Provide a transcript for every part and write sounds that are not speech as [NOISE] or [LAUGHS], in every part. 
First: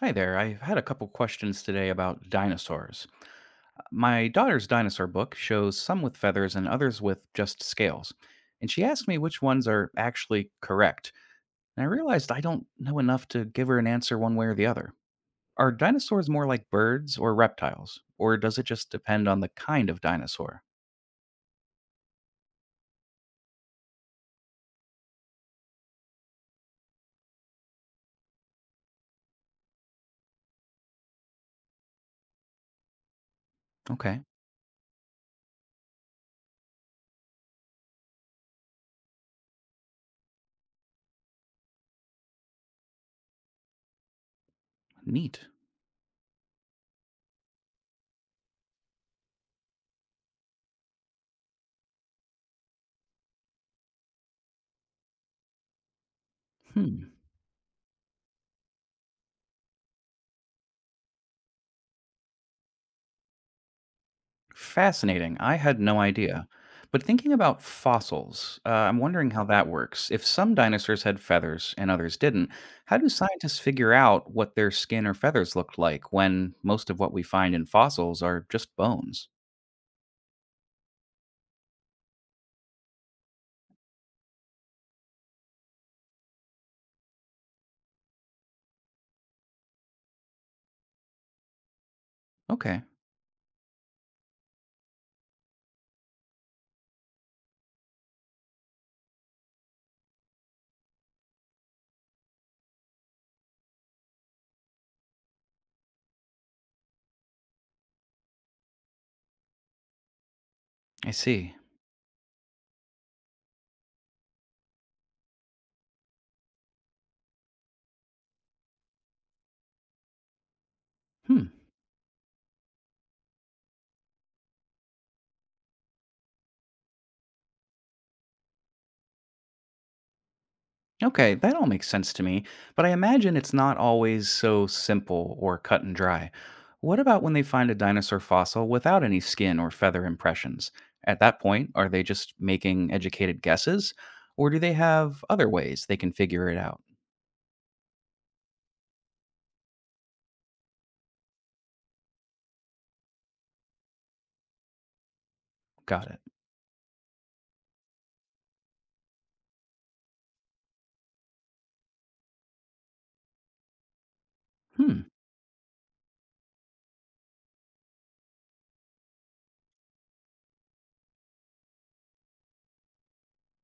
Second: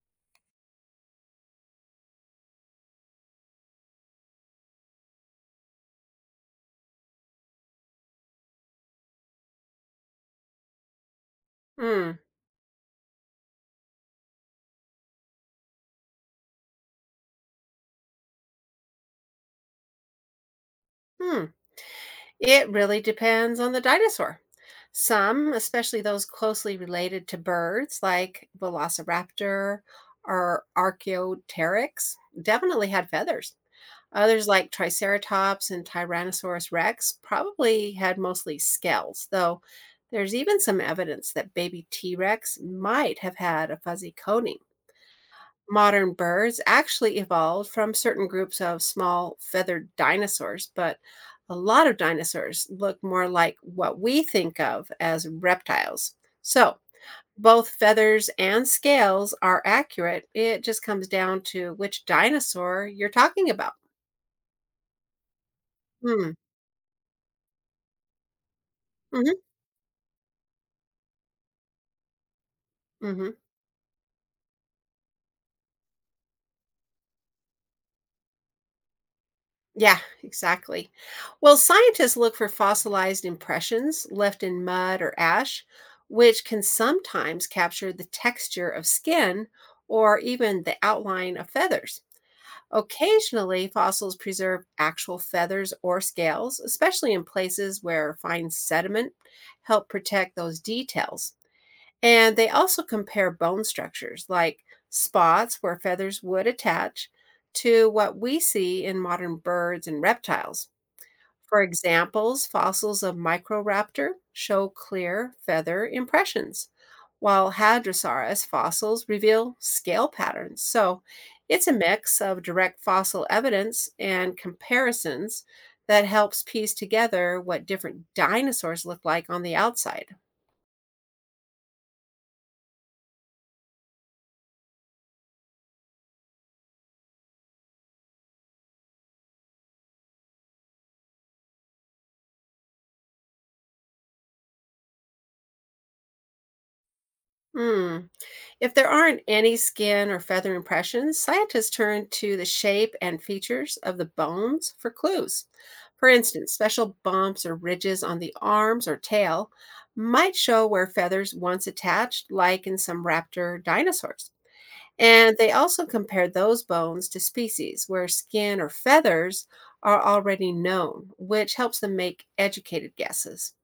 Hi there. I've had a couple questions today about dinosaurs. My daughter's dinosaur book shows some with feathers and others with just scales. And she asked me which ones are actually correct. And I Hmm. realized I don't know enough to give her an answer one way or the other. Are dinosaurs more like birds or reptiles? Or does it just depend on the kind of dinosaur? Hmm. It really depends on the dinosaur. Some, especially those closely related to birds like Velociraptor or Archaeopteryx, definitely had feathers. Okay, Others like Triceratops and Tyrannosaurus rex probably had mostly scales, though there's even some evidence that baby T Rex might have had a fuzzy coating. neat. Modern birds actually evolved from certain groups of small feathered dinosaurs, but a lot of dinosaurs look more like what we think of as reptiles. So Hmm. both feathers and scales are accurate. It just comes down to which dinosaur you're talking about. Fascinating. I had no Mm. idea. But thinking about fossils, I'm wondering Hmm. how that works. If some dinosaurs had feathers and others didn't, how do Hmm. scientists figure out what their skin or feathers looked like when most of what we find in fossils are just bones? Yeah, exactly. Well, scientists look for fossilized impressions left in mud or ash, which can sometimes capture the texture of skin or even the outline of feathers. Okay, Occasionally, fossils preserve actual feathers or scales, especially in places where fine sediment help protect those details. And they also compare bone structures, like spots where feathers would attach, to what we see in modern birds and reptiles. I see. For examples, fossils of Microraptor show clear feather impressions, while Hadrosaurus fossils reveal scale patterns. So Hmm. it's a mix of direct fossil evidence and comparisons that helps piece together what different dinosaurs look like on the outside. Okay, that all makes sense to me, but I imagine it's not always so simple or cut and dry. What about when they find a dinosaur fossil without any skin or feather impressions? At that point, are they just making educated guesses, or do they have other ways they can figure it out? Hmm. If there aren't any skin or feather impressions, scientists turn to the shape and features of the bones for clues. Got For it. instance, special bumps or ridges on the arms or tail might show where feathers once attached, like in some raptor dinosaurs. Hmm, And they also compared those bones to species where skin or feathers are already known, which helps them make educated guesses.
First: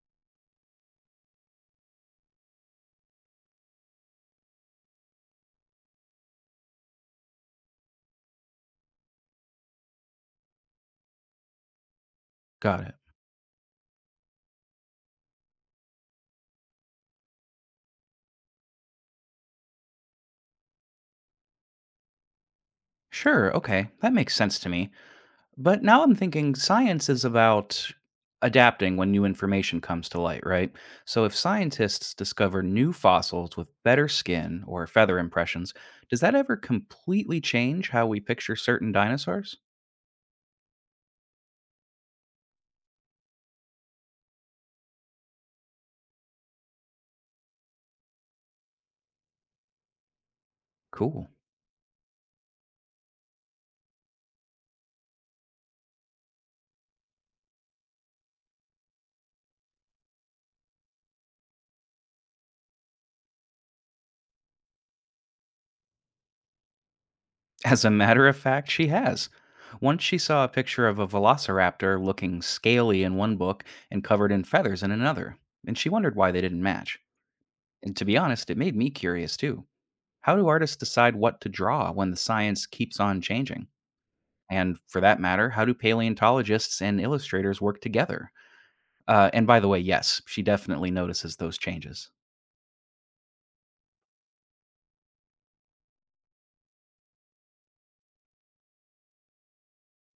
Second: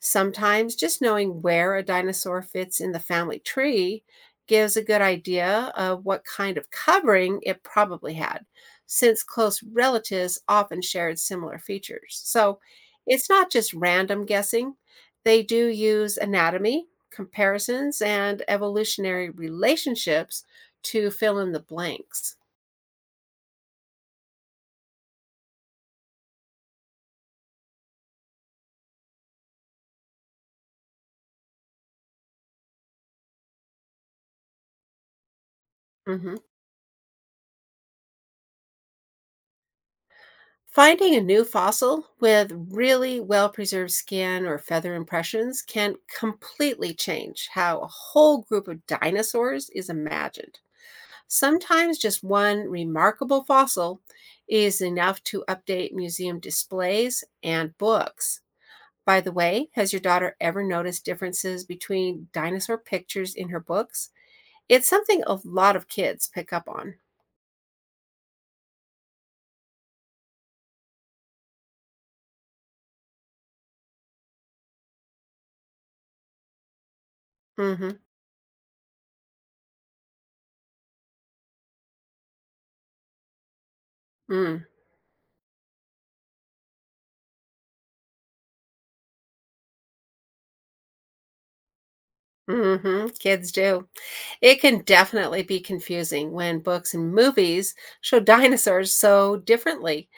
Sometimes just knowing where a dinosaur fits in the family tree gives a good idea of what kind of covering it probably had, since close relatives often shared similar features. So got it. it's not just random guessing, they do use anatomy, comparisons, and evolutionary relationships to fill in the blanks. Sure, okay, that makes sense to me. But now I'm thinking science is about adapting when new information comes to light, right? So if scientists discover new fossils with better skin or feather impressions, does that Mhm. ever completely change how we picture certain dinosaurs? Finding a new fossil with really well preserved skin or feather impressions can completely change how a whole group of dinosaurs is imagined. Cool. Sometimes just one remarkable fossil is enough to update museum displays and books. By the way, has your daughter ever noticed differences between dinosaur pictures in her books? It's something a lot of kids pick up on. [LAUGHS] As a matter of fact, she has. Once she saw a picture of a velociraptor looking scaly in one book and covered in feathers in another, and she wondered why they didn't match. And Mm-hmm. to be honest, it made me curious too. How do artists decide what to draw when the science keeps on changing? Mm. And for that matter, how do paleontologists and illustrators work together? And by the way, yes, she definitely notices those changes. Mm-hmm. Kids do. It can definitely be confusing when books and movies show [LAUGHS] dinosaurs so differently.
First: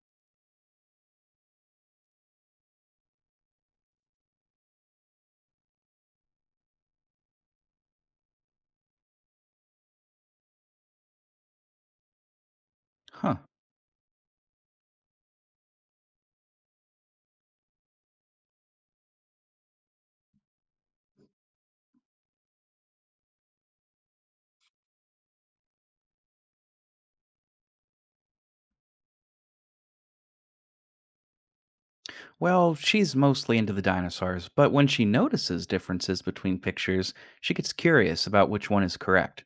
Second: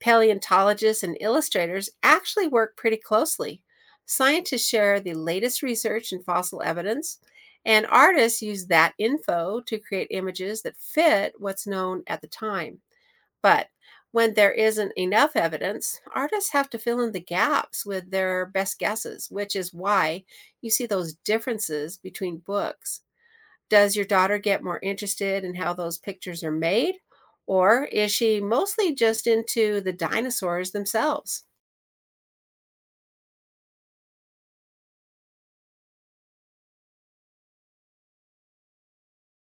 Paleontologists and illustrators actually work pretty closely. Scientists share the latest research and fossil evidence, and artists use that info to create images that fit what's known at the time. Huh. But when there isn't enough evidence, artists have to fill in the gaps with their best guesses, which is why you see those differences between books. Does your daughter get more interested in how those pictures are made? Or is she mostly just into the dinosaurs themselves? Well, she's mostly into the dinosaurs, but when she notices differences between pictures, she gets curious about which one is correct.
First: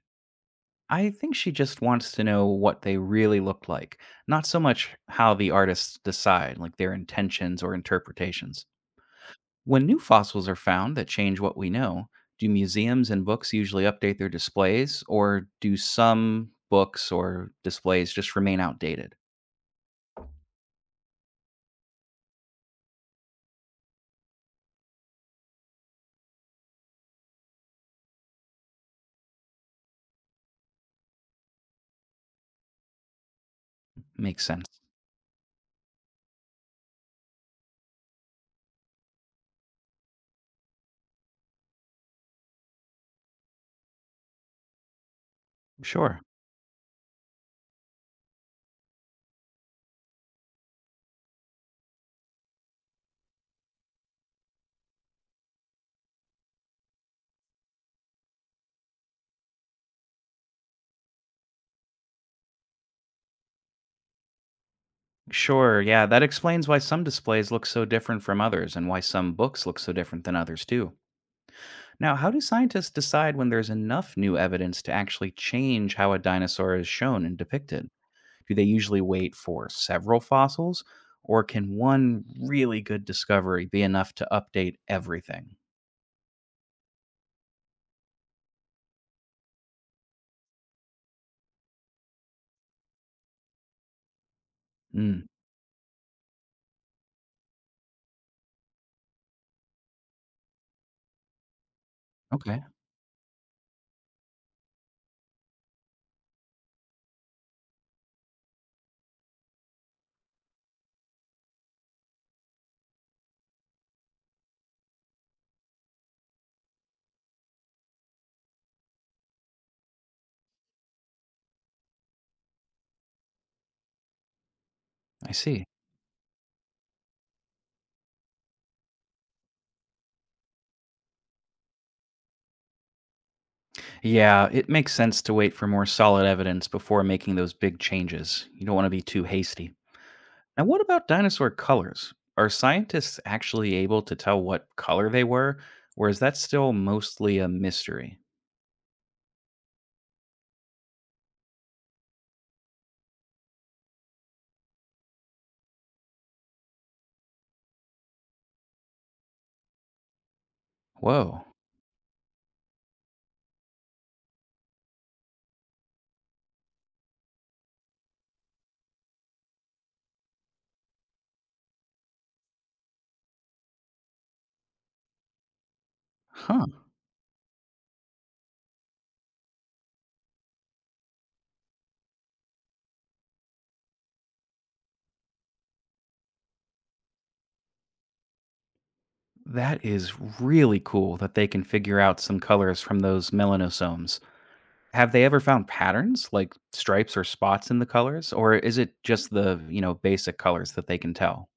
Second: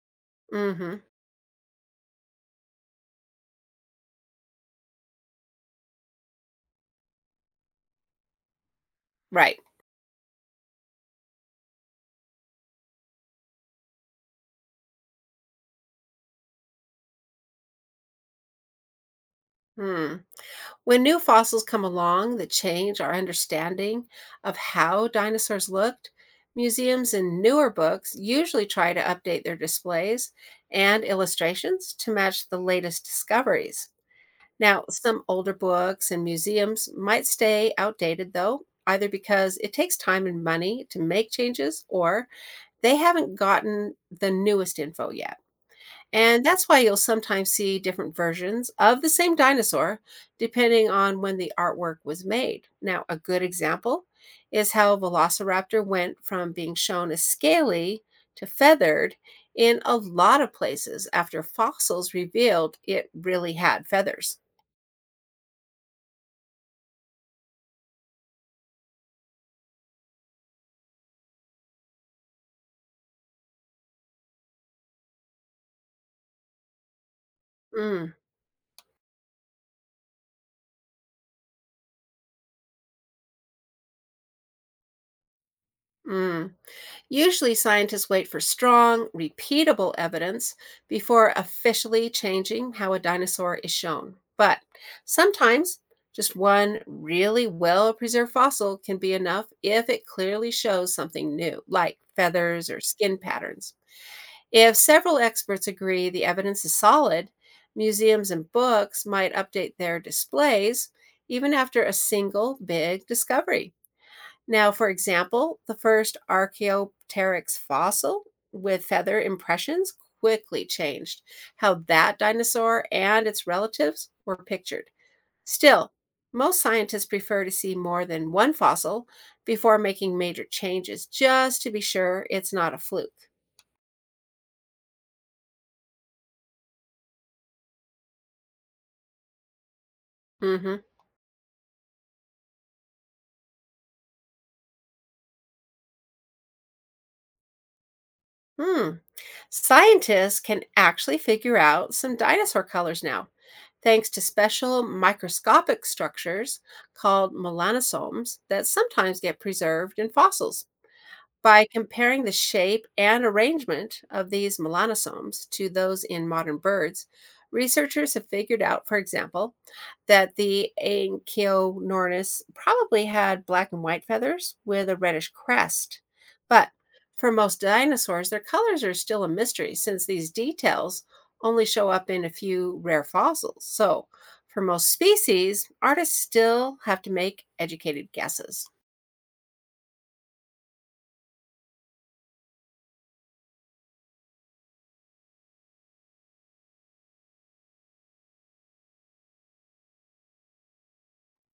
Hmm. I think she just wants to know what they really looked like, not so much how the artists decide, like their intentions or interpretations. Right. When new fossils are found that change what we know, do museums and books usually update their displays, or do some books or displays just remain outdated? Hmm. When new fossils come along that change our understanding of how dinosaurs looked, museums and newer books usually try to update their displays and illustrations to match the latest discoveries. Makes sense. Now, some older books and museums might stay outdated, though, either because it takes time and money to make changes or they haven't gotten the newest info yet. Sure. And that's why you'll sometimes see different versions of the same dinosaur depending on when the artwork was made. Now, a good example is how Velociraptor went from being shown as scaly to feathered in a lot of places after fossils revealed it really had feathers. Sure, yeah, that explains why some displays look so different from others and why some books look so different than others, too. Now, how do scientists decide when there's enough new evidence to actually change how a dinosaur is shown and depicted? Mm. Do they usually wait for several fossils, or can one really good discovery be enough to update everything? Mm. Usually, scientists wait for strong, repeatable evidence before officially changing how a dinosaur is shown. But Mm, sometimes, just one really well preserved fossil can be enough if it clearly shows something new, like okay, feathers or skin patterns. If several experts agree the evidence is solid, museums and books might update their displays even after a single big discovery. Now, for example, the first Archaeopteryx fossil with feather impressions quickly changed how that dinosaur and its relatives were pictured. I see. Still, most scientists prefer to see more than one fossil before making major changes just to be sure it's not a fluke. Yeah, it makes sense to wait for more solid evidence before making those big changes. You don't want to be too hasty. Now, what Hmm. about dinosaur colors? Are scientists actually able to tell what color they were, or is that still mostly a mystery? Hmm. Scientists can actually figure out some dinosaur colors now, thanks to special microscopic structures called melanosomes that sometimes get preserved in fossils. Whoa. By comparing the shape and arrangement of these melanosomes to those in modern birds, researchers have figured out, for example, that the Anchiornis probably had black and white feathers with a reddish crest. Huh. But for most dinosaurs, their colors are still a mystery since these details only show up in a few rare fossils. So, for most species, artists still have to make educated guesses. That is really cool that they can figure out some colors from those melanosomes. Have they ever found patterns like stripes or spots in the colors, or is it just the, basic colors that they can tell?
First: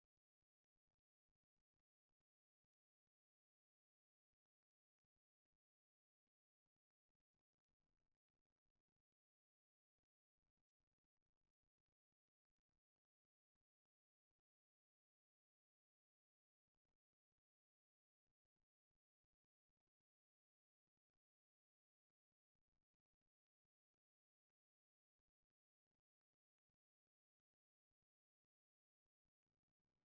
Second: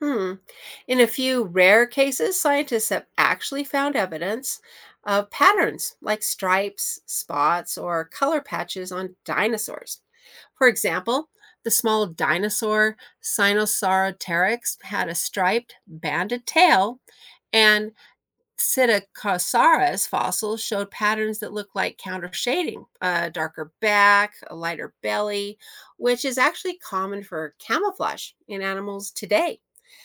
Hmm. In a few rare cases, scientists have actually found evidence of patterns like stripes, spots, or color patches on dinosaurs. For example, the small dinosaur Sinosauroteryx had a striped, banded tail, and Psittacosaurus fossils showed patterns that look like counter shading, a darker back, a lighter belly, which is actually common for camouflage in animals today.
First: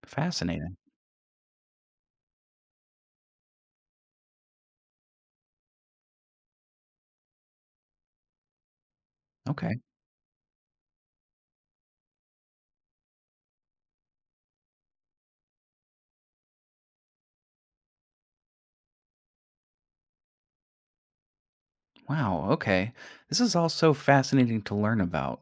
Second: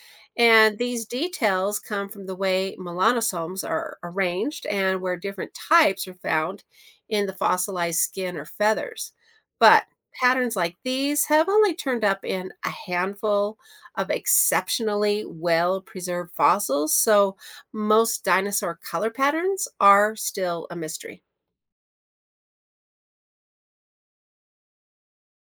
Fascinating. And these details come from the way melanosomes are arranged and where different types are found in the fossilized skin or feathers. Okay. But patterns like these have only turned up in a handful of exceptionally well preserved fossils, so most dinosaur color patterns are still a mystery. Wow. Okay. This is all so fascinating to learn about.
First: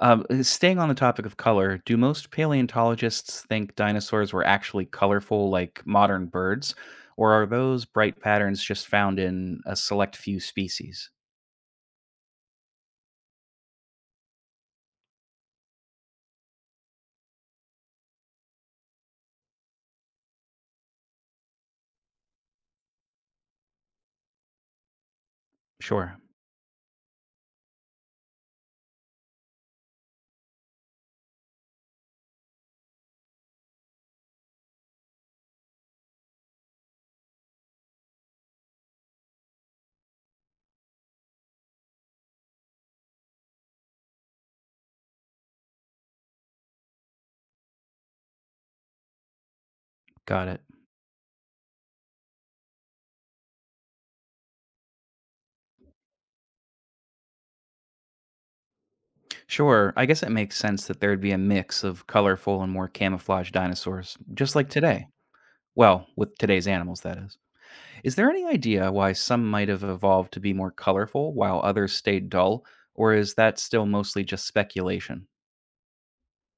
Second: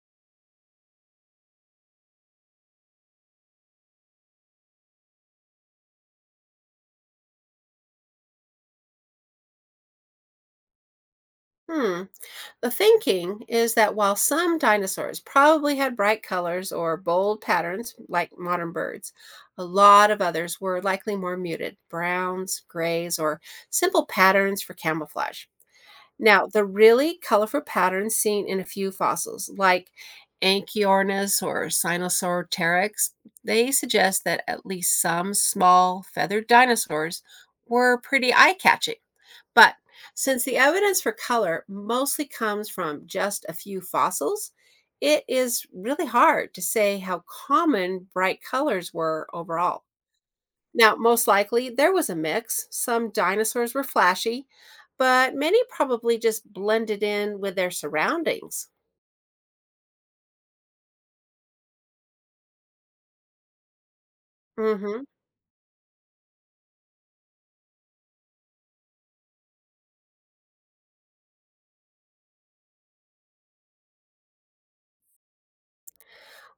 Staying on the topic of color, do most paleontologists think dinosaurs were actually colorful like modern birds, or are those bright patterns just found in a select few species? Hmm. The thinking is that while some dinosaurs probably had bright colors or bold patterns, like modern birds, a lot of others were likely more muted browns, grays, or simple patterns for camouflage. Sure. Now, the really colorful patterns seen in a few fossils, like Anchiornis or Sinosauropteryx, they suggest that at least some small feathered dinosaurs were pretty eye catching, but since the evidence for color mostly comes from just a few fossils, it is really hard to say how common bright colors were overall. Got it. Now, most likely there was a mix. Some dinosaurs were flashy, but many probably just blended in with their surroundings. Sure. I guess it makes sense that there'd be a mix of colorful and more camouflaged dinosaurs, just like Mhm. today. Well, with today's animals, that is. Is there any idea why some might have evolved to be more colorful while others stayed dull, or is that still mostly just speculation?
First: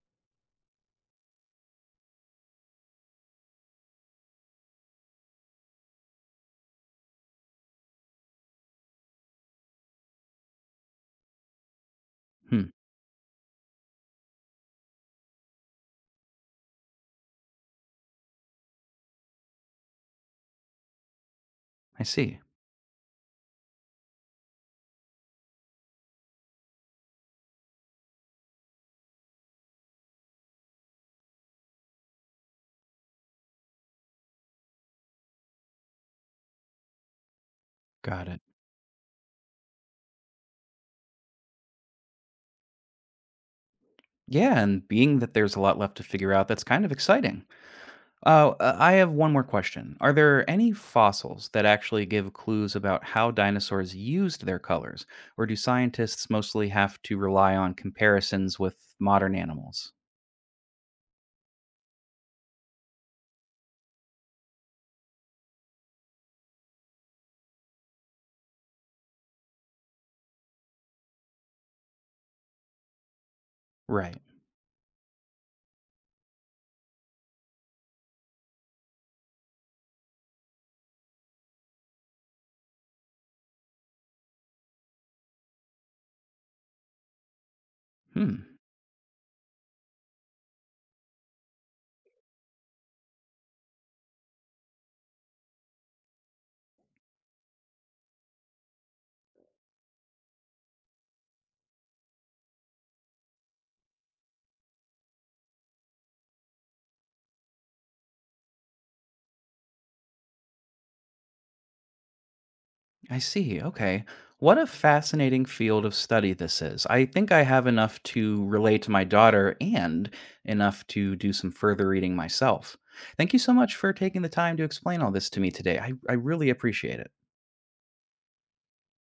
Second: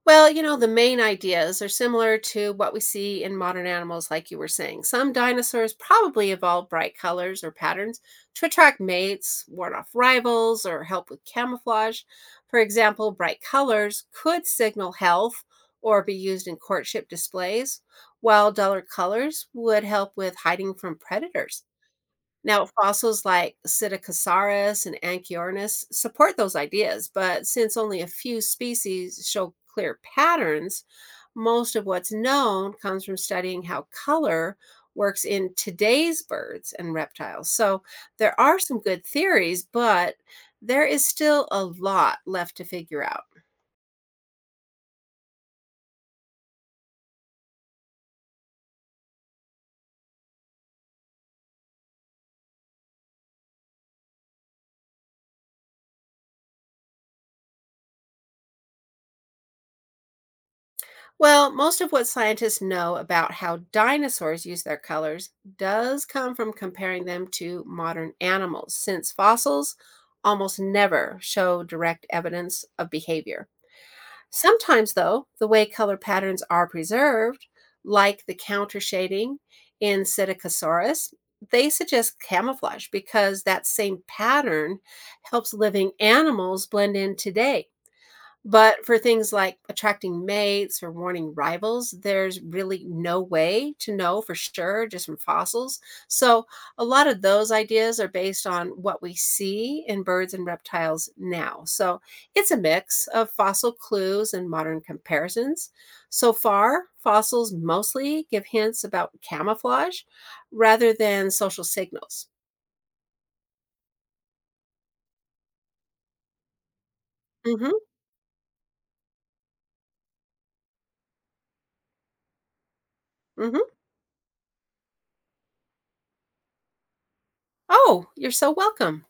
Well, you know, the main ideas are similar to what we see in modern animals, like you were saying. Some dinosaurs probably evolved bright colors or patterns to attract mates, ward off rivals, or help with camouflage. For Hmm, example, bright colors could signal health or be used in courtship displays, while duller colors would help with hiding from predators. I see. Now, fossils like Psittacosaurus and Anchiornis support those ideas, but since only a few species show clear patterns, most of what's known comes from studying how color works in today's birds and reptiles. So Got there it. are some good theories, but there is still a lot left to figure out. Yeah, and being that there's a lot left to figure out, that's kind of exciting. I have one more question. Are there any fossils that actually give clues about how dinosaurs used their colors, or do scientists mostly have to rely on comparisons with modern animals? Well, most of what scientists know about how dinosaurs use their colors does come from comparing them to modern animals, since fossils almost never show direct evidence of behavior. Right. Sometimes, though, the way color patterns are preserved, like the counter shading in Psittacosaurus, they suggest camouflage because that same pattern helps living animals blend in today. Hmm. But for things like attracting mates or warning rivals, there's really no way to know for sure just from fossils. So a lot of those ideas are based on what we see in birds and reptiles now. So it's a mix of fossil clues and modern comparisons. So far, fossils mostly give hints about camouflage rather than social signals. I see. Okay. What a fascinating field of study this is. I think I have Hmm. enough to relate to my daughter and enough to do some further reading myself. Thank you so Hmm. much for taking the time to explain all this to me today. I really appreciate it. Oh, you're so welcome.